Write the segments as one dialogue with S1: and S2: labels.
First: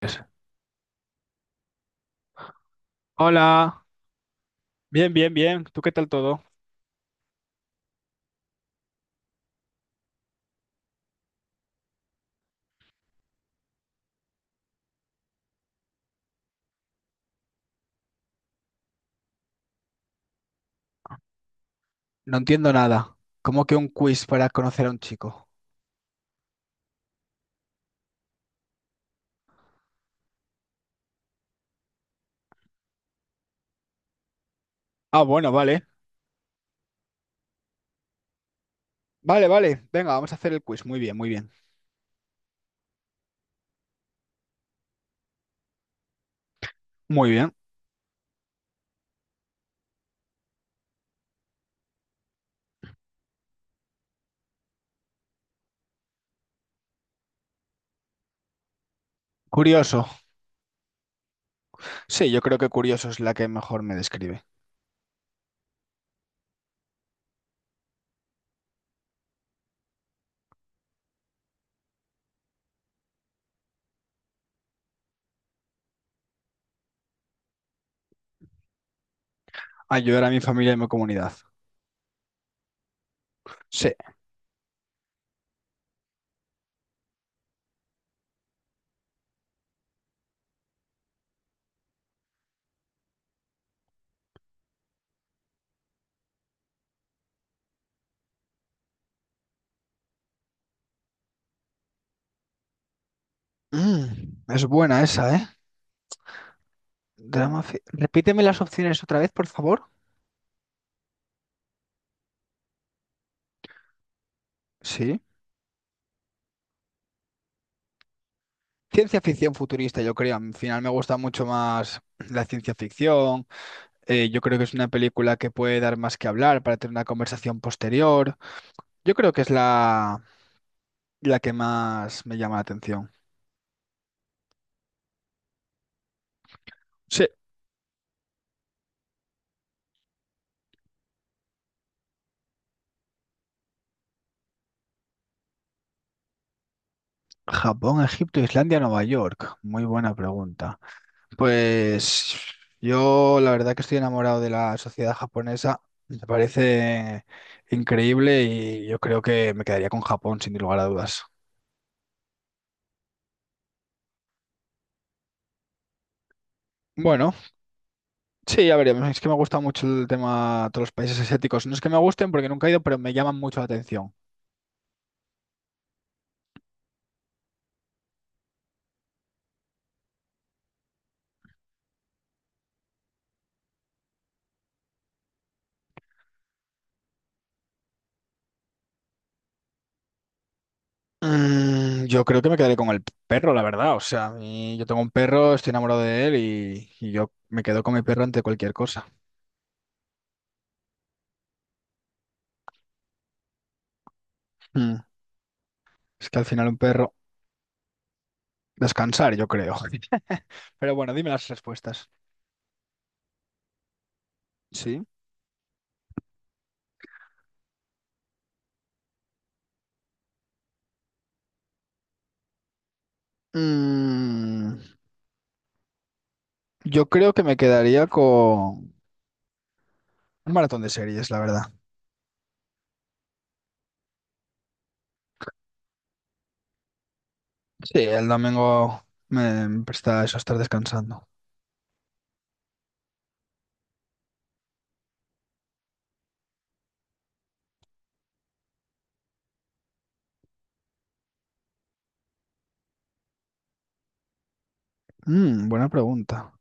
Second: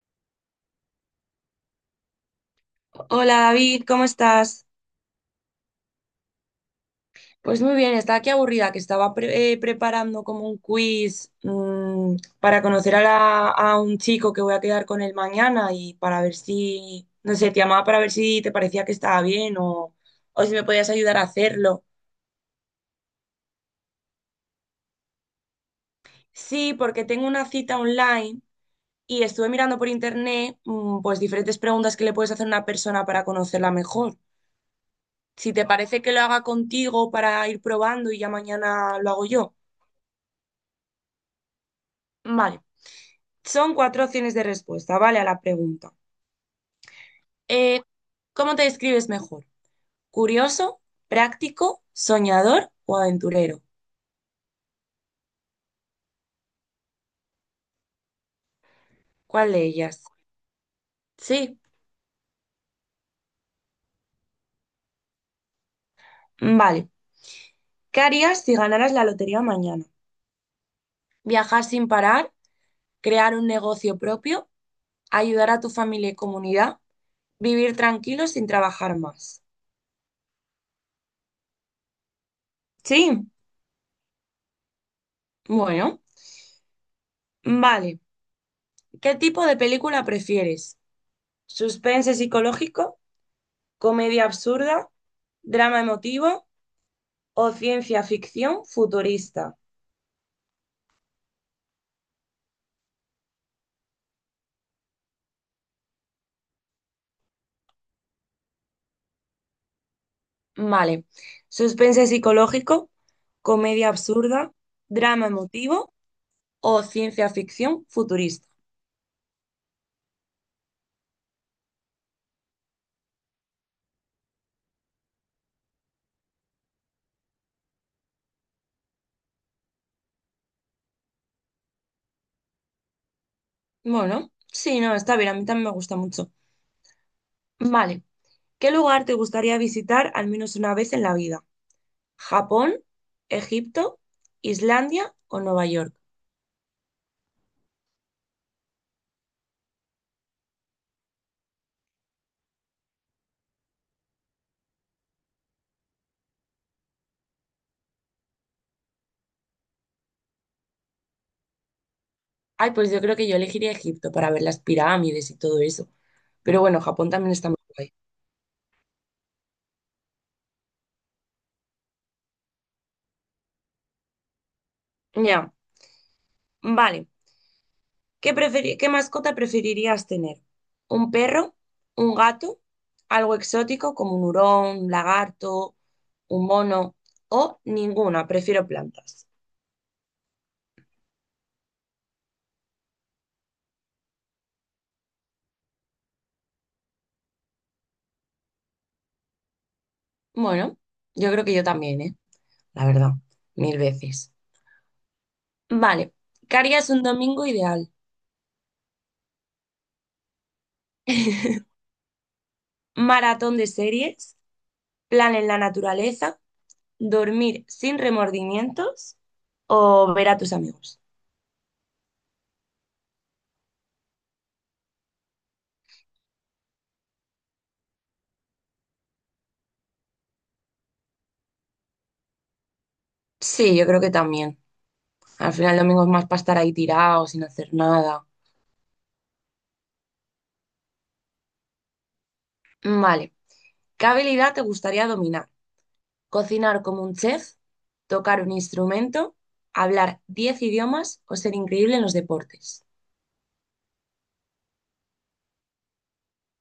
S1: Pues,
S2: Hola David,
S1: hola,
S2: ¿cómo estás?
S1: bien, bien, bien. ¿Tú qué tal todo?
S2: Pues muy bien, estaba aquí aburrida, que estaba preparando como un quiz, para conocer a un chico que voy a quedar con él mañana y para ver si, no sé, te llamaba para ver si te parecía que estaba bien o si me podías ayudar a hacerlo.
S1: No entiendo nada. ¿Cómo que un quiz para conocer a un chico?
S2: Sí, porque tengo una cita online y estuve mirando por internet, pues diferentes preguntas que le puedes hacer a una persona para conocerla mejor.
S1: Ah, bueno,
S2: Si te
S1: vale.
S2: parece que lo haga contigo para ir probando y ya mañana lo hago
S1: Vale,
S2: yo.
S1: vale. Venga, vamos a hacer el quiz. Muy bien, muy bien.
S2: Vale. Son cuatro opciones de respuesta, ¿vale? A la pregunta.
S1: Muy bien.
S2: Eh, ¿cómo te describes mejor? ¿Curioso, práctico, soñador o aventurero? ¿Cuál de ellas?
S1: Curioso.
S2: Sí,
S1: Sí, yo creo que curioso es la que mejor me describe.
S2: vale. ¿Qué harías si ganaras la lotería mañana? ¿Viajar sin parar? ¿Crear un negocio propio? ¿Ayudar a tu familia y comunidad? ¿Vivir tranquilo sin trabajar más?
S1: Ayudar a mi familia y mi comunidad.
S2: Sí,
S1: Sí.
S2: bueno, vale. ¿Qué tipo de película prefieres? ¿Suspense psicológico? ¿Comedia absurda? ¿Drama emotivo? ¿O ciencia ficción futurista?
S1: Mm, es buena esa, ¿eh? Repíteme las opciones otra vez, por favor.
S2: Vale. Suspense psicológico, comedia absurda,
S1: Sí.
S2: drama emotivo o ciencia ficción futurista.
S1: Ciencia ficción futurista, yo creo. Al final me gusta mucho más la ciencia ficción. Yo creo que es una película que puede dar más que hablar para tener una conversación posterior. Yo creo que es la que más me llama la atención.
S2: Bueno, sí, no, está bien, a mí también me gusta mucho.
S1: Sí,
S2: Vale. ¿Qué lugar te gustaría visitar al menos una vez en la vida? ¿Japón, Egipto, Islandia o Nueva York?
S1: Japón, Egipto, Islandia, Nueva York. Muy buena pregunta. Pues yo la verdad que estoy enamorado de la sociedad japonesa. Me parece increíble y yo creo que me quedaría con Japón sin lugar a dudas.
S2: Ay, pues yo creo que yo elegiría Egipto para ver las pirámides y todo eso. Pero bueno, Japón también
S1: Bueno,
S2: está muy guay.
S1: sí, ya veremos. Es que me gusta mucho el tema de todos los países asiáticos. No es que me gusten porque nunca he ido, pero me llaman mucho la atención.
S2: Ya, vale. ¿Qué mascota preferirías tener? ¿Un perro? ¿Un gato? ¿Algo exótico como un hurón, un lagarto, un mono? ¿O ninguna? Prefiero plantas.
S1: Yo creo que me quedaré con el perro, la verdad. O sea, yo tengo un perro, estoy enamorado de él y yo me quedo con mi perro ante cualquier cosa.
S2: Bueno, yo creo que yo también, ¿eh? La verdad, mil veces.
S1: Mm.
S2: Vale,
S1: Es que al
S2: ¿qué
S1: final un
S2: harías un
S1: perro,
S2: domingo ideal?
S1: descansar, yo creo. Pero bueno, dime las respuestas.
S2: Maratón de series,
S1: Sí.
S2: plan en la naturaleza, dormir sin remordimientos o ver a tus amigos.
S1: Mm, yo creo que me quedaría con un maratón de series, la verdad.
S2: Sí, yo creo que también. Al final el domingo es más para estar ahí tirado, sin hacer
S1: Sí,
S2: nada.
S1: el domingo me presta eso estar descansando.
S2: Vale. ¿Qué habilidad te gustaría dominar? ¿Cocinar como un chef? ¿Tocar un instrumento? ¿Hablar 10 idiomas o ser increíble en los deportes?
S1: Buena pregunta.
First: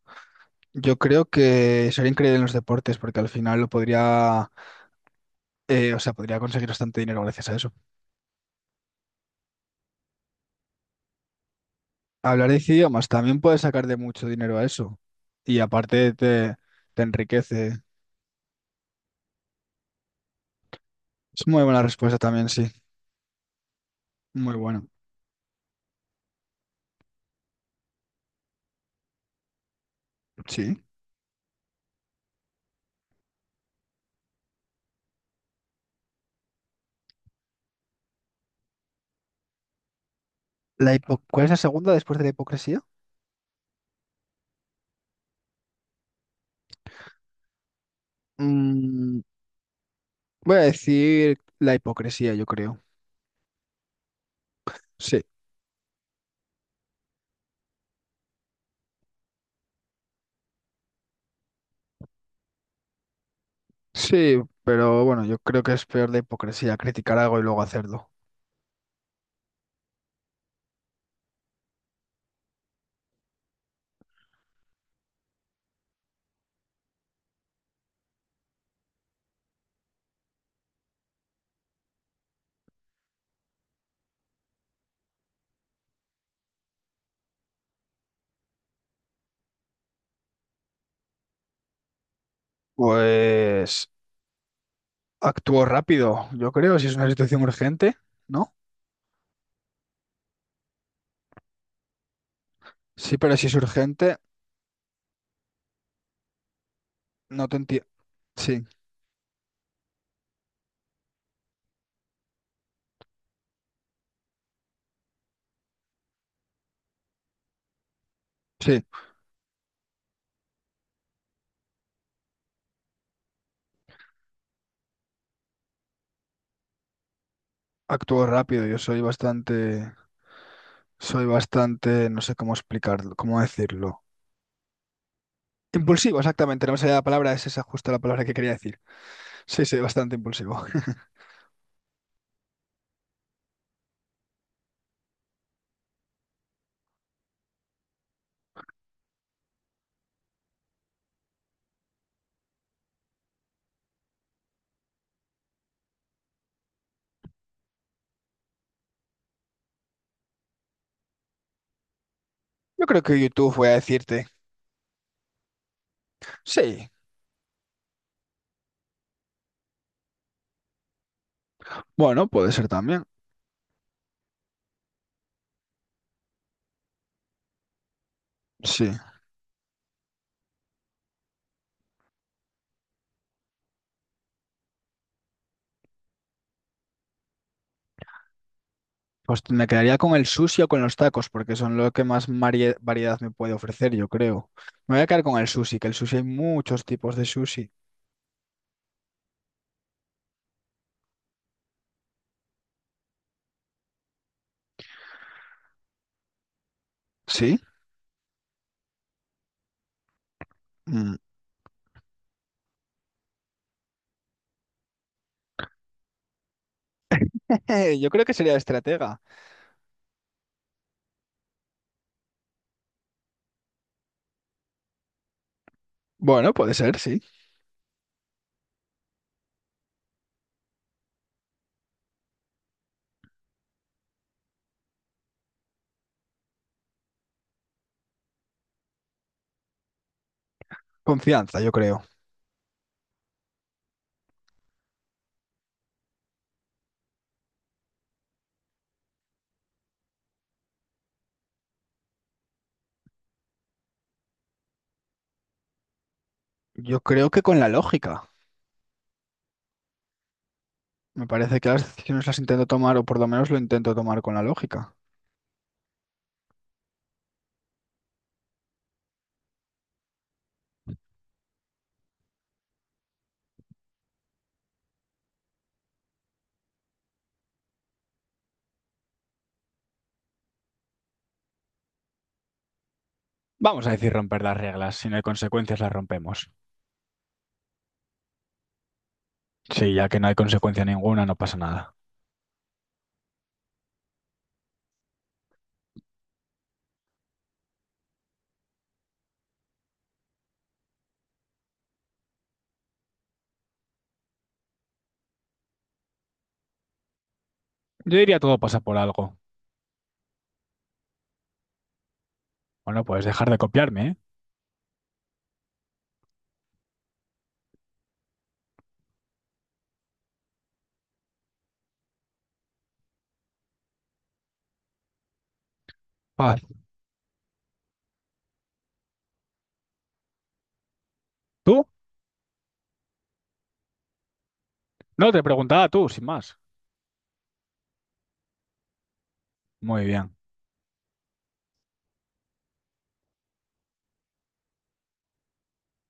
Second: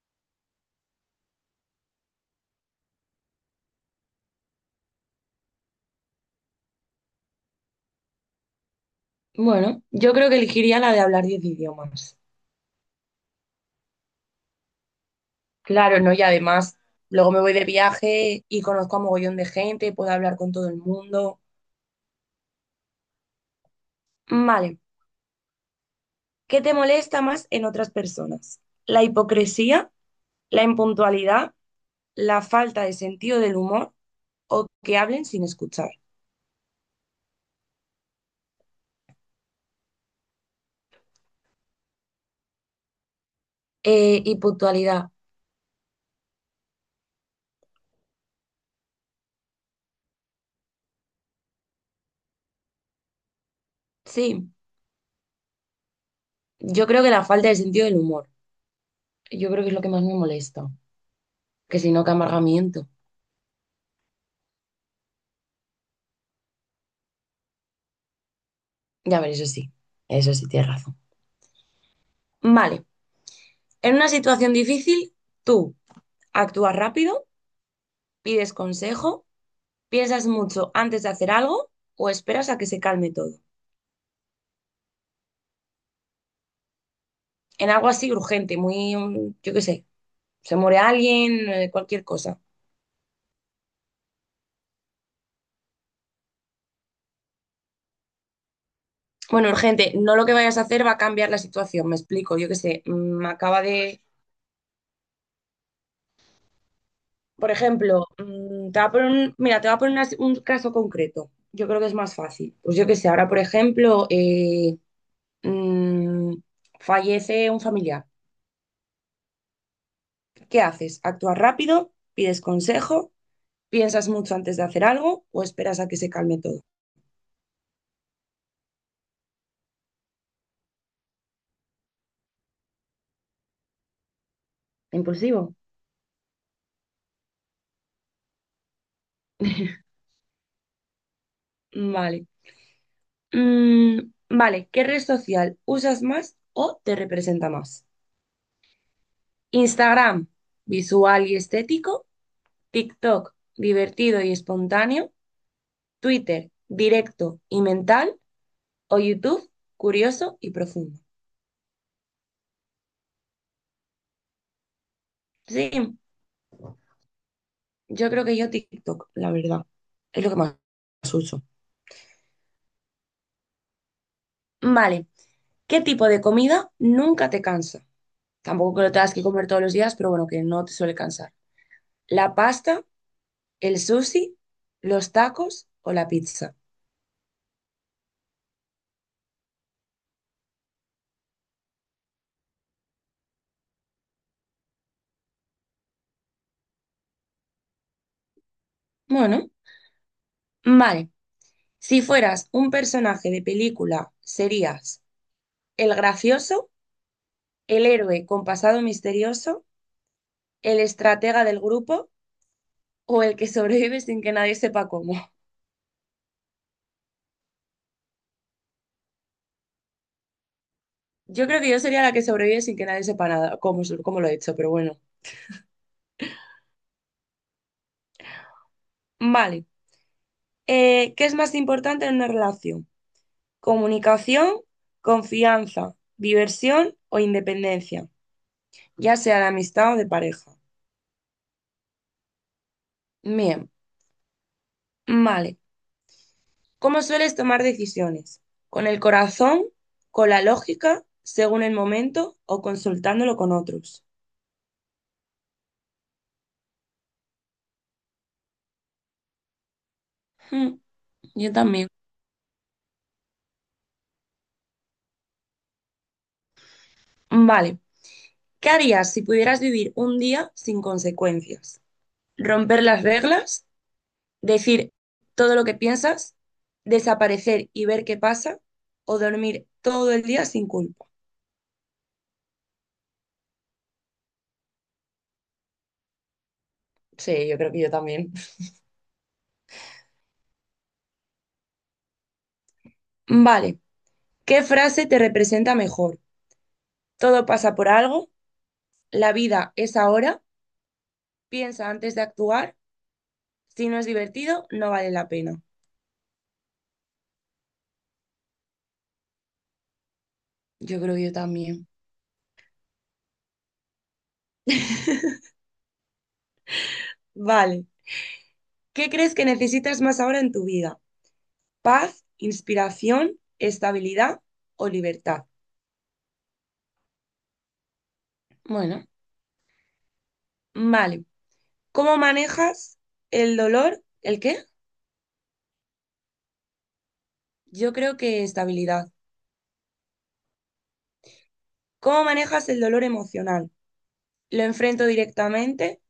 S1: Yo creo que sería increíble en los deportes porque al final lo podría, o sea, podría conseguir bastante dinero gracias a eso.
S2: Bueno, yo creo que elegiría la de hablar 10 idiomas.
S1: Hablar 10 idiomas también puedes sacar de mucho dinero a eso. Y
S2: Claro,
S1: aparte
S2: ¿no? Y
S1: te,
S2: además,
S1: te
S2: luego me voy de
S1: enriquece.
S2: viaje y conozco a mogollón de gente, puedo hablar con todo el mundo.
S1: Es muy buena respuesta también, sí. Muy
S2: Vale.
S1: buena.
S2: ¿Qué te molesta más en otras personas? ¿La hipocresía? ¿La
S1: Sí.
S2: impuntualidad? ¿La falta de sentido del humor o que hablen sin escuchar?
S1: ¿Cuál es la segunda después de la hipocresía?
S2: Y puntualidad.
S1: Mm, voy a decir la hipocresía, yo creo.
S2: Sí,
S1: Sí.
S2: yo creo que la falta de sentido del humor. Yo creo que es lo que más me molesta. Que si no, que amargamiento.
S1: Sí, pero bueno, yo creo que es peor la hipocresía, criticar algo y luego hacerlo.
S2: Ya ver, eso sí. Eso sí, tienes razón. Vale. En una situación difícil, tú actúas rápido, pides consejo, piensas mucho antes de hacer algo o esperas a que se calme todo. En algo así urgente, muy, yo qué sé, se muere alguien, cualquier cosa.
S1: Pues actúo rápido, yo creo, si es una situación urgente, ¿no?
S2: Bueno, urgente, no lo que vayas a hacer va a cambiar la situación, me explico, yo qué sé,
S1: Sí, pero si es
S2: acaba de,
S1: urgente, no
S2: por
S1: te entiendo.
S2: ejemplo,
S1: Sí,
S2: te va a poner un, mira, te va a poner una- si, un caso concreto, yo creo que es más fácil. Pues yo qué sé, ahora, por ejemplo, mm, fallece un familiar,
S1: sí.
S2: ¿qué haces? ¿Actúas rápido? ¿Pides consejo? ¿Piensas mucho antes de hacer algo o esperas a que se calme todo?
S1: Actúo rápido, yo soy bastante, no sé cómo explicarlo, cómo decirlo.
S2: Impulsivo.
S1: Impulsivo, exactamente, no me salía la palabra, es esa justo la palabra que quería decir. Sí, sí, bastante impulsivo.
S2: Vale. Vale, ¿qué red social usas más o te representa más? Instagram, visual y estético. TikTok, divertido y espontáneo. Twitter, directo y mental. O YouTube, curioso y profundo.
S1: Yo creo que YouTube voy a decirte.
S2: Sí,
S1: Sí,
S2: yo creo que yo TikTok, la verdad. Es lo que más uso.
S1: bueno, puede ser también.
S2: Vale. ¿Qué tipo de comida nunca te cansa? Tampoco que
S1: Sí.
S2: lo tengas que comer todos los días, pero bueno, que no te suele cansar. ¿La pasta, el sushi, los tacos o la pizza?
S1: Pues me quedaría con el sushi o con los tacos, porque son lo que más variedad me puede ofrecer, yo creo. Me voy a quedar con el sushi, que el sushi hay muchos tipos de sushi.
S2: Bueno, vale. Si fueras un personaje de película, serías el gracioso,
S1: ¿Sí?
S2: el héroe con pasado misterioso, el
S1: Mm.
S2: estratega del grupo o el que sobrevive sin que nadie sepa cómo.
S1: Yo creo que sería estratega.
S2: Yo creo que yo sería la que sobrevive sin que nadie sepa nada, cómo lo he hecho, pero bueno.
S1: Bueno, puede ser, sí.
S2: Vale. ¿Qué es más importante en una relación? ¿Comunicación, confianza, diversión o independencia? Ya sea de amistad o de pareja.
S1: Confianza, yo creo.
S2: Bien, vale. ¿Cómo sueles tomar decisiones? ¿Con el corazón? ¿Con la lógica? ¿Según el momento? ¿O consultándolo con otros?
S1: Yo creo que con la lógica.
S2: Hmm,
S1: Me
S2: yo
S1: parece que las
S2: también.
S1: decisiones las intento tomar, o por lo menos lo intento tomar con la lógica.
S2: Vale. ¿Qué harías si pudieras vivir un día sin consecuencias? ¿Romper las reglas? ¿Decir todo lo que piensas? ¿Desaparecer y ver qué pasa? ¿O dormir todo el día sin culpa?
S1: Vamos a decir romper las reglas. Si no hay consecuencias, las rompemos.
S2: Sí, yo creo que yo también.
S1: Sí, ya que no hay consecuencia ninguna, no pasa nada.
S2: Vale. ¿Qué frase te representa mejor? ¿Todo pasa por algo? ¿La vida es ahora? ¿Piensa antes de actuar? Si no es divertido, no vale la pena.
S1: Yo diría todo pasa por algo.
S2: Yo creo que yo también.
S1: Bueno, puedes dejar de copiarme, ¿eh?
S2: Vale. ¿Qué crees que necesitas más ahora en tu vida? ¿Paz, inspiración, estabilidad o libertad?
S1: Paz.
S2: Bueno, vale.
S1: ¿Tú?
S2: ¿Cómo manejas el dolor? ¿El qué?
S1: No, te preguntaba tú, sin más.
S2: Yo creo que estabilidad.
S1: Muy bien.
S2: ¿Cómo manejas el dolor emocional? ¿Lo enfrento directamente?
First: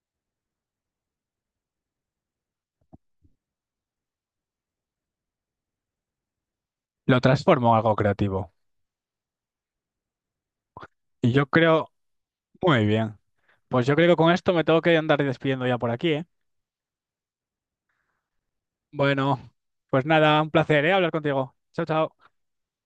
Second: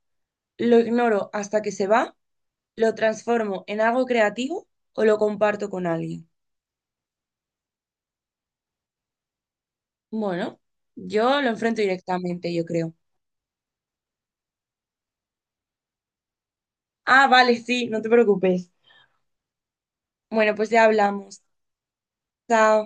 S2: ¿Lo ignoro hasta que se va? ¿Lo transformo en algo creativo o lo comparto con alguien?
S1: Lo transformo en algo creativo.
S2: Bueno,
S1: Y
S2: yo
S1: yo
S2: lo enfrento
S1: creo...
S2: directamente, yo
S1: Muy
S2: creo.
S1: bien. Pues yo creo que con esto me tengo que andar despidiendo ya por aquí, ¿eh?
S2: Ah, vale, sí, no te preocupes.
S1: Bueno, pues nada, un
S2: Bueno, pues
S1: placer,
S2: ya
S1: ¿eh? Hablar
S2: hablamos.
S1: contigo. Chao, chao.
S2: Chao.